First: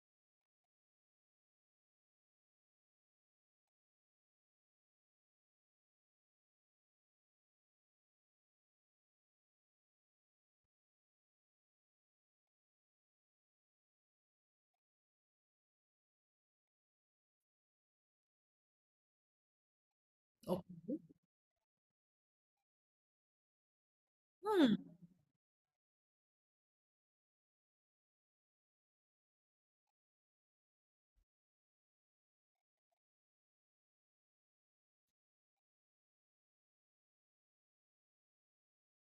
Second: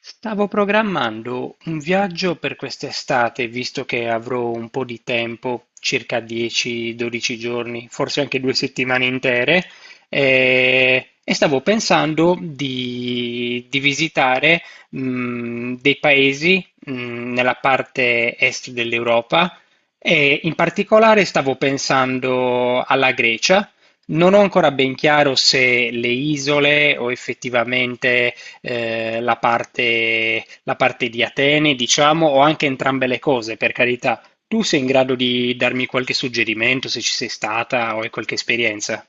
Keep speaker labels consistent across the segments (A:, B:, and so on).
A: Stavo programmando un viaggio per quest'estate, visto che avrò un po' di tempo, circa 10-12 giorni, forse anche due settimane intere, e stavo pensando di visitare dei paesi nella parte est dell'Europa e in
B: Oh.
A: particolare stavo pensando alla Grecia. Non ho ancora
B: Mm.
A: ben chiaro se le isole o effettivamente la parte di Atene, diciamo, o anche entrambe le cose, per carità. Tu sei in grado di darmi qualche suggerimento se ci sei stata o hai qualche esperienza?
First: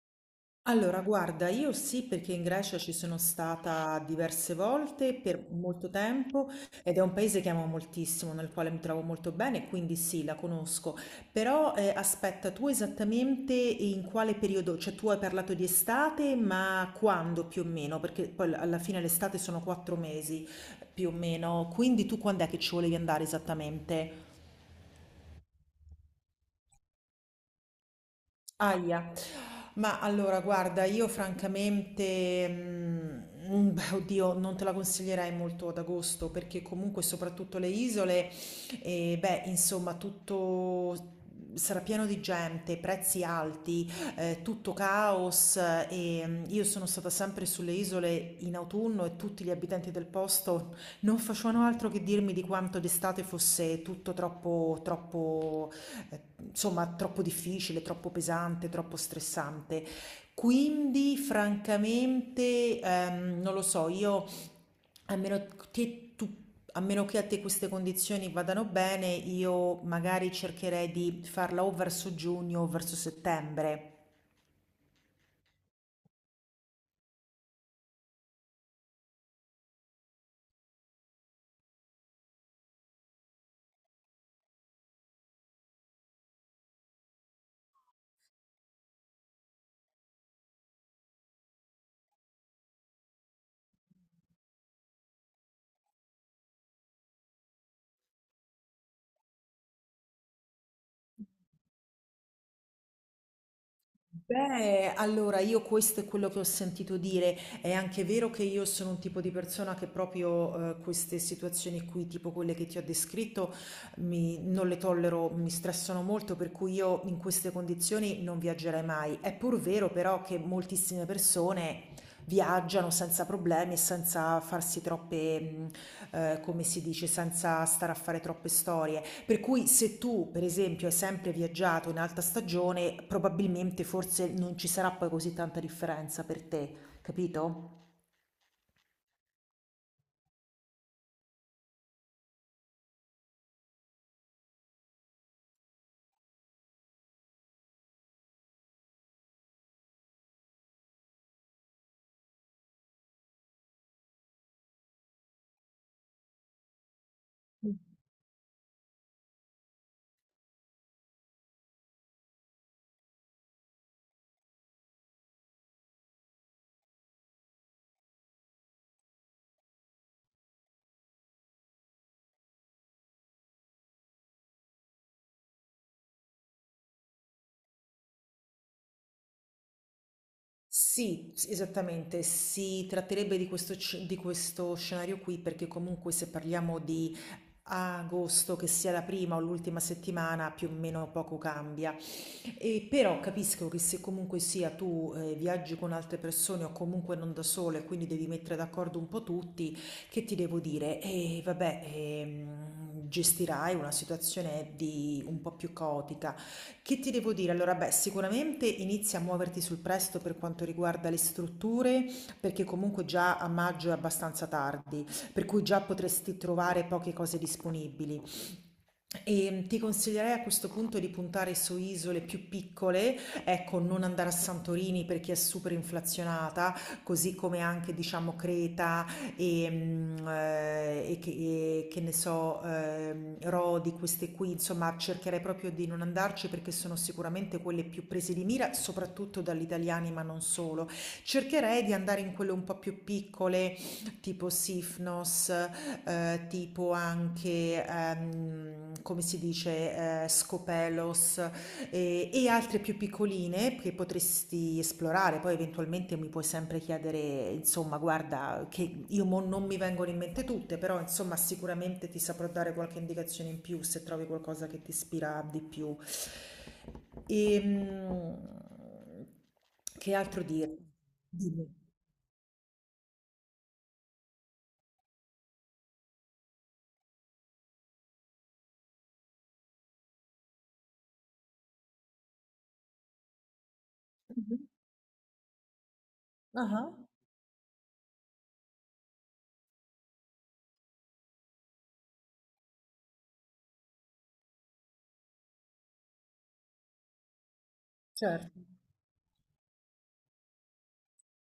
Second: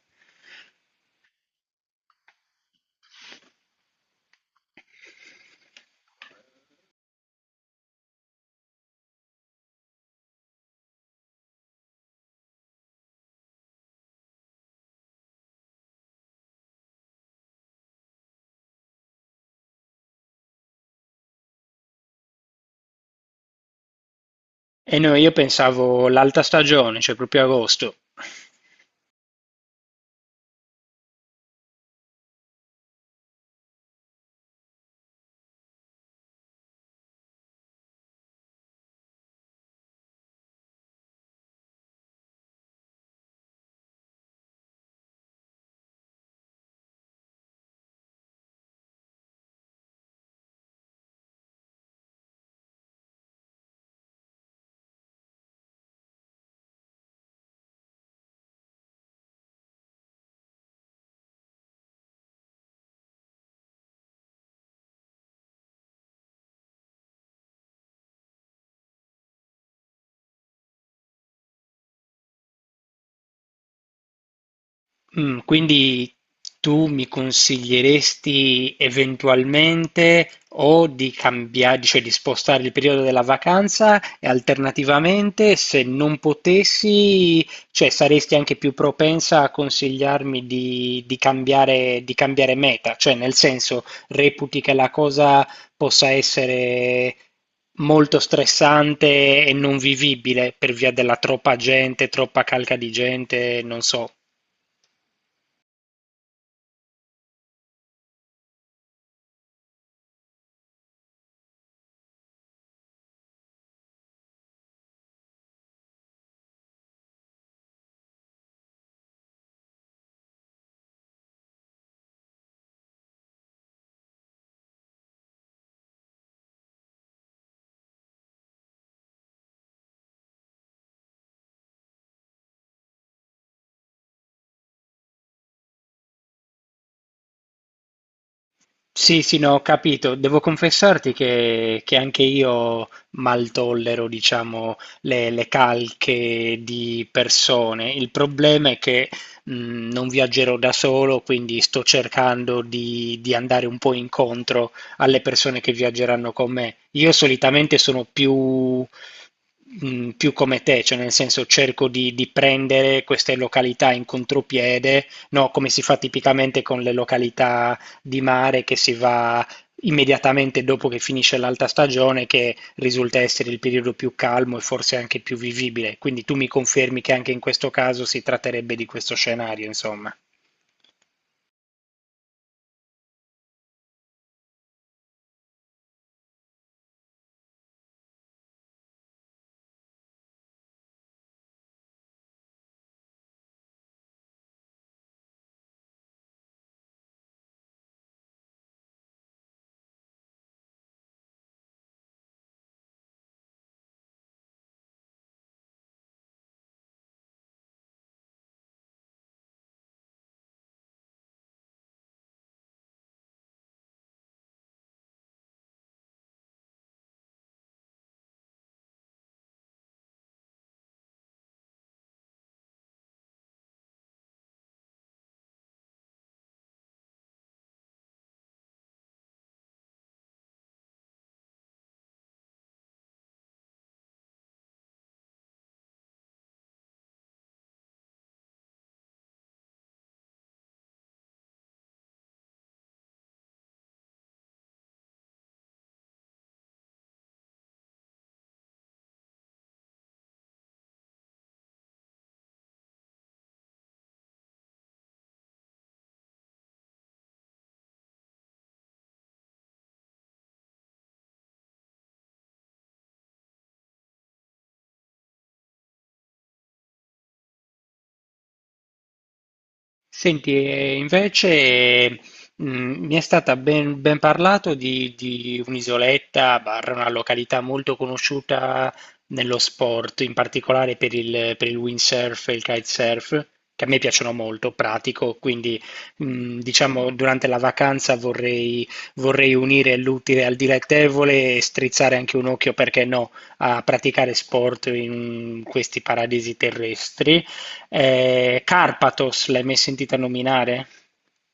B: Allora, guarda, io sì perché in Grecia ci sono stata diverse volte per molto tempo ed è un paese che amo moltissimo, nel quale mi trovo molto bene, quindi sì, la conosco. Però aspetta, tu esattamente in quale periodo? Cioè tu hai parlato di estate, ma quando più o meno? Perché poi alla fine l'estate sono 4 mesi più o meno, quindi tu quando è che ci volevi andare esattamente?
A: E no, io pensavo l'alta stagione, cioè proprio agosto.
B: Ahia. Ma allora, guarda, io francamente, beh, oddio, non te la consiglierei molto ad agosto perché comunque soprattutto le isole, beh, insomma, tutto sarà pieno di gente, prezzi alti, tutto caos eh, e io sono stata sempre sulle isole in autunno e tutti gli abitanti del posto non facevano altro che dirmi di quanto d'estate fosse tutto troppo eh, insomma troppo difficile, troppo pesante, troppo stressante. Quindi, francamente, non lo so, io a meno che tu a meno che a te queste condizioni vadano bene, io magari cercherei di farla o verso giugno o verso settembre.
A: Quindi tu mi consiglieresti eventualmente o di cambiare, cioè di spostare il periodo della vacanza e alternativamente, se non potessi, cioè saresti anche più propensa a consigliarmi di cambiare meta, cioè nel senso reputi che la cosa possa essere molto stressante e non vivibile per via della troppa gente, troppa calca di gente, non so.
B: Beh, allora io questo è quello che ho sentito dire. È anche vero che io sono un tipo di persona che proprio queste situazioni qui, tipo quelle che ti ho descritto, non le tollero, mi stressano molto, per cui io in queste condizioni non viaggerei mai. È pur vero però che moltissime persone viaggiano senza problemi e senza farsi troppe, come si dice, senza stare a fare troppe storie. Per cui se tu, per esempio, hai sempre viaggiato in alta stagione, probabilmente forse non ci sarà poi così tanta differenza per te, capito?
A: Sì, sì, no, ho capito. Devo confessarti che anche io mal tollero, diciamo, le calche di persone. Il problema è che non viaggerò da solo, quindi sto cercando di andare un po' incontro alle persone che viaggeranno con me. Io solitamente sono più come te, cioè nel senso cerco di prendere queste località in contropiede, no, come si fa tipicamente con le località di mare che si va immediatamente dopo che finisce l'alta stagione, che risulta essere il periodo più calmo e forse anche più vivibile. Quindi tu mi confermi che anche in questo caso si tratterebbe di questo scenario, insomma.
B: Sì, esattamente, si tratterebbe di questo, di questo scenario qui perché comunque se parliamo di agosto, che sia la prima o l'ultima settimana, più o meno poco cambia. E però capisco che se comunque sia tu viaggi con altre persone o comunque non da sole, quindi devi mettere d'accordo un po' tutti, che ti devo dire? E vabbè, gestirai una situazione di un po' più caotica. Che ti devo dire? Allora, beh, sicuramente inizia a muoverti sul presto per quanto riguarda le strutture, perché comunque già a maggio è abbastanza tardi, per cui già potresti trovare poche cose disponibili. Ti consiglierei a questo punto di puntare su isole più piccole, ecco, non andare a Santorini perché è super inflazionata, così come anche diciamo Creta e che ne so, Rodi, queste qui, insomma, cercherei proprio di non andarci perché sono sicuramente quelle più prese di mira, soprattutto dagli italiani, ma non solo. Cercherei di andare in quelle un po' più piccole tipo Sifnos, tipo anche, come si dice, Scopelos e altre più piccoline che potresti esplorare. Poi eventualmente mi puoi sempre chiedere, insomma, guarda, che io mo non mi vengono in mente tutte, però insomma sicuramente ti saprò dare qualche indicazione in più se trovi qualcosa che ti ispira di più. Ehm, che altro
A: Senti,
B: dire?
A: e
B: Dimmi.
A: invece mh, mi è stata ben parlato di un'isoletta, barra una località molto conosciuta nello sport, in particolare per il windsurf e il kitesurf, che a me piacciono
B: Mhm.
A: molto, pratico, quindi
B: Ah,
A: diciamo durante la vacanza vorrei unire l'utile al dilettevole e strizzare anche un occhio, perché no, a praticare sport in questi paradisi terrestri.
B: certo.
A: Carpathos, l'hai mai sentita nominare?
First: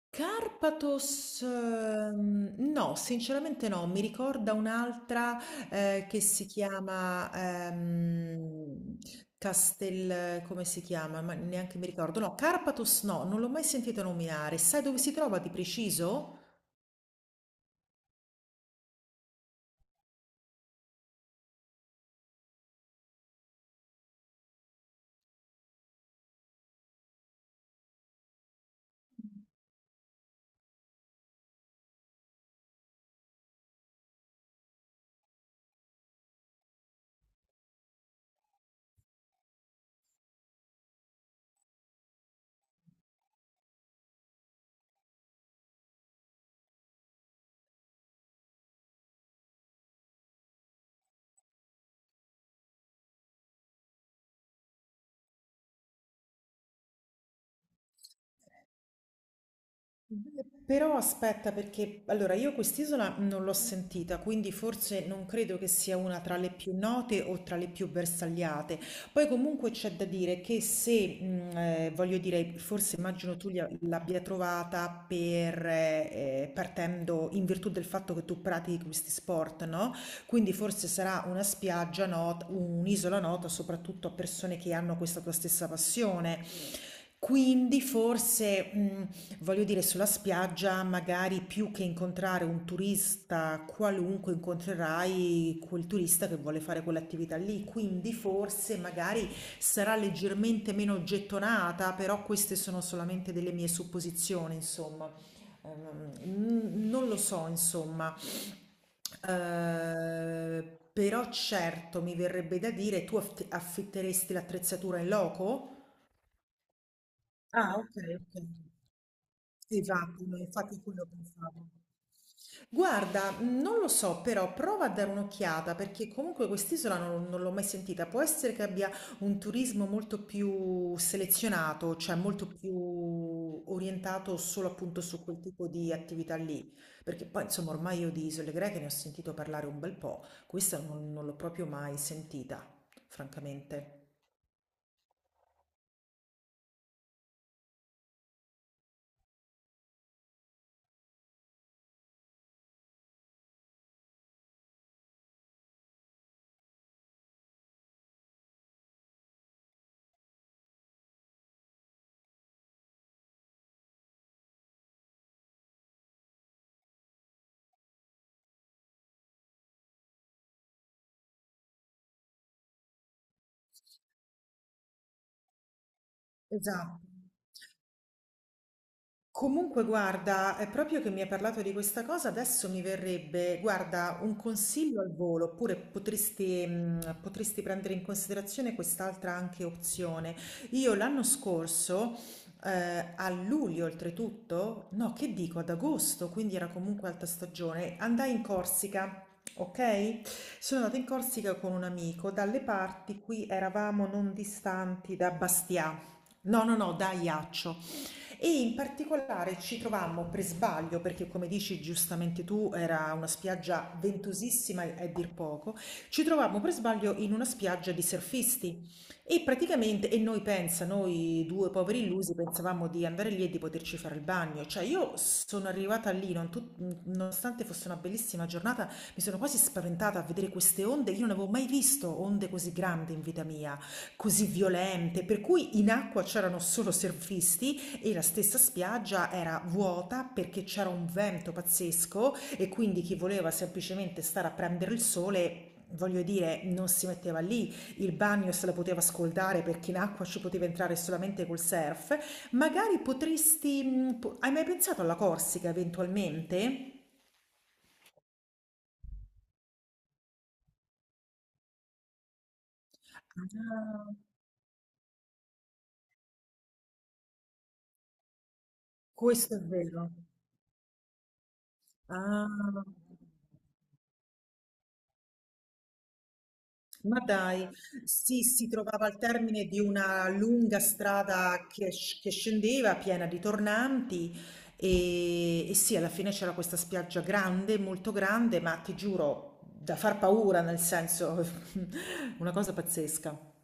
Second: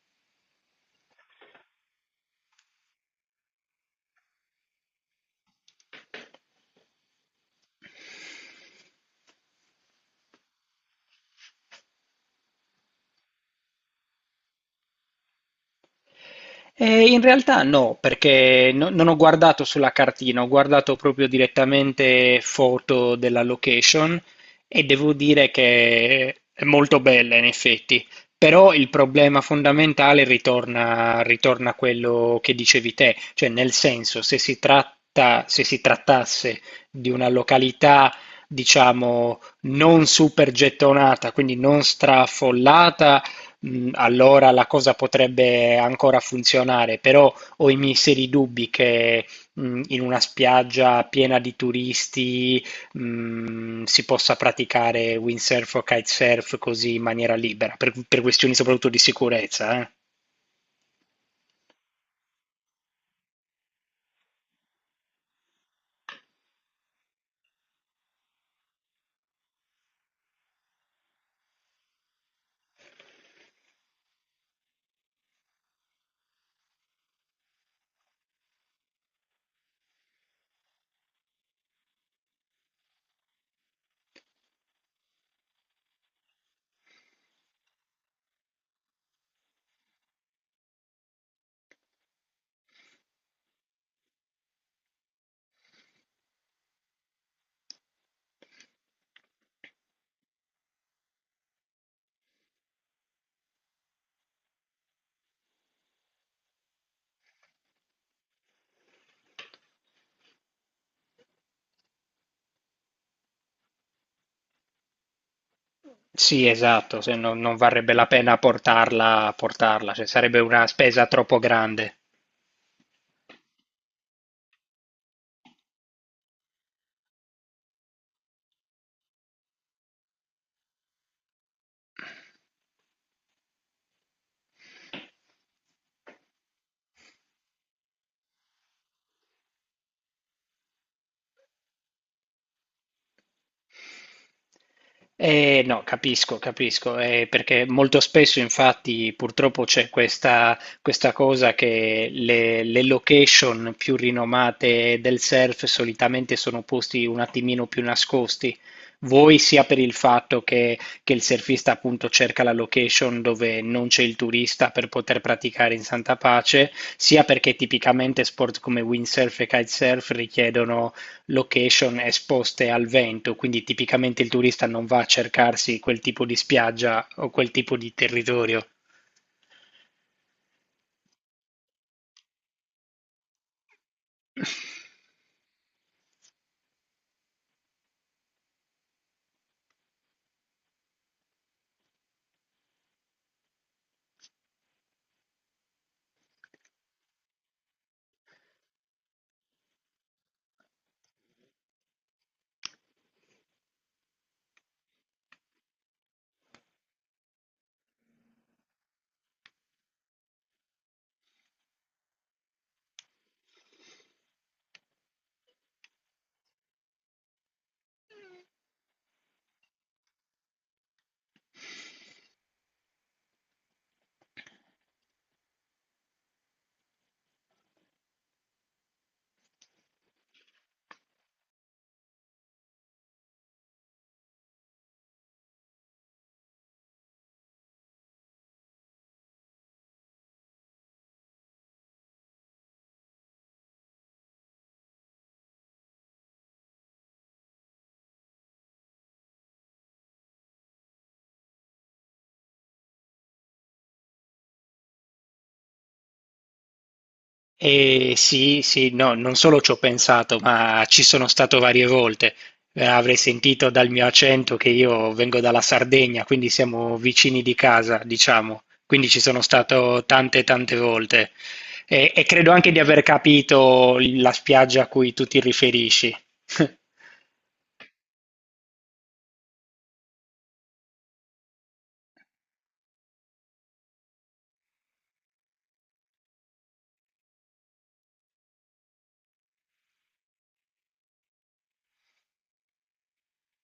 B: Carpathos, no, sinceramente no, mi ricorda un'altra che si chiama Castel, come si chiama? Ma neanche mi ricordo. No, Carpathos no, non l'ho mai sentita nominare. Sai dove si trova di preciso?
A: In realtà no, perché non ho guardato sulla cartina, ho guardato proprio direttamente foto della location e devo dire che è molto bella in effetti, però il problema fondamentale ritorna a quello che dicevi te, cioè nel senso se si trattasse di una località diciamo non super gettonata, quindi non straffollata, allora la cosa potrebbe ancora funzionare, però ho i miei seri dubbi che in una spiaggia piena di turisti si possa praticare windsurf o kitesurf così in maniera libera, per questioni soprattutto di sicurezza, eh.
B: Beh, però aspetta, perché allora io quest'isola non l'ho sentita, quindi forse non credo che sia una tra le più note o tra le più bersagliate. Poi comunque c'è da dire che se, voglio dire, forse immagino tu l'abbia trovata per, partendo in virtù del fatto che tu pratichi questi sport, no? Quindi forse sarà una spiaggia nota, un'isola nota soprattutto a persone che hanno questa tua stessa passione. Quindi forse... Voglio dire, sulla spiaggia magari più che incontrare un turista qualunque, incontrerai quel turista che vuole fare quell'attività lì, quindi forse magari sarà leggermente meno gettonata, però queste sono solamente delle mie supposizioni, insomma. Non lo so, insomma. Però certo mi verrebbe da dire, tu affitteresti l'attrezzatura in loco?
A: Sì, esatto, se no non
B: Ah,
A: varrebbe la
B: okay,
A: pena
B: okay.
A: portarla,
B: Sì,
A: portarla, cioè
B: vacuolo,
A: sarebbe una
B: infatti è quello
A: spesa
B: che
A: troppo
B: pensavo.
A: grande.
B: Guarda, non lo so, però prova a dare un'occhiata perché comunque quest'isola non l'ho mai sentita. Può essere che abbia un turismo molto più selezionato, cioè molto più orientato solo appunto su quel tipo di attività lì, perché poi insomma ormai io di isole greche ne ho sentito parlare un bel po', questa non l'ho proprio mai sentita, francamente.
A: No, capisco, capisco, perché molto spesso infatti purtroppo c'è questa cosa che le location più rinomate del surf solitamente sono posti un attimino più nascosti. Voi sia per il fatto che il surfista appunto cerca la location dove non c'è il turista per poter praticare in santa pace, sia perché tipicamente sport come windsurf e kitesurf richiedono location esposte al vento, quindi tipicamente il turista non va a cercarsi quel tipo di
B: Esatto.
A: spiaggia o quel tipo di territorio.
B: Comunque, guarda, è proprio che mi hai parlato di questa cosa, adesso mi verrebbe, guarda, un consiglio al volo, oppure potresti, potresti prendere in considerazione quest'altra anche opzione. Io l'anno scorso, a luglio oltretutto, no, che dico, ad agosto, quindi era comunque alta stagione, andai in Corsica. Ok? Sono andata in Corsica con un amico, dalle parti qui eravamo non distanti da Bastia, no, no, no, da Ajaccio. E in particolare ci trovammo per sbaglio, perché come dici giustamente tu, era una spiaggia ventosissima a dir poco, ci trovammo per sbaglio in una spiaggia di surfisti e praticamente, e noi pensa, noi due poveri illusi pensavamo di andare lì e di poterci fare il bagno, cioè io sono arrivata lì, non tut- nonostante fosse una bellissima giornata, mi sono quasi spaventata a vedere queste onde, io non avevo mai visto onde così grandi in vita mia, così violente, per cui in acqua c'erano solo surfisti e la stessa spiaggia era vuota perché c'era un vento pazzesco e quindi chi voleva semplicemente stare a prendere il sole, voglio dire, non si metteva lì. Il bagno se la poteva scaldare perché in acqua ci poteva entrare solamente col surf. Magari Hai mai pensato alla Corsica eventualmente?
A: E sì, sì, no, non solo ci ho pensato, ma ci sono stato varie volte. Avrei sentito dal mio
B: Ah,
A: accento che io vengo dalla Sardegna, quindi siamo vicini di casa, diciamo. Quindi ci sono
B: questo è
A: stato
B: vero.
A: tante, tante volte. E
B: Ah.
A: credo anche di aver capito la spiaggia a cui tu ti riferisci.
B: Ma dai, sì, si trovava al termine di una lunga strada che, che scendeva, piena di tornanti, e sì, alla fine c'era questa spiaggia grande, molto grande, ma ti giuro, da far paura, nel senso, una cosa pazzesca.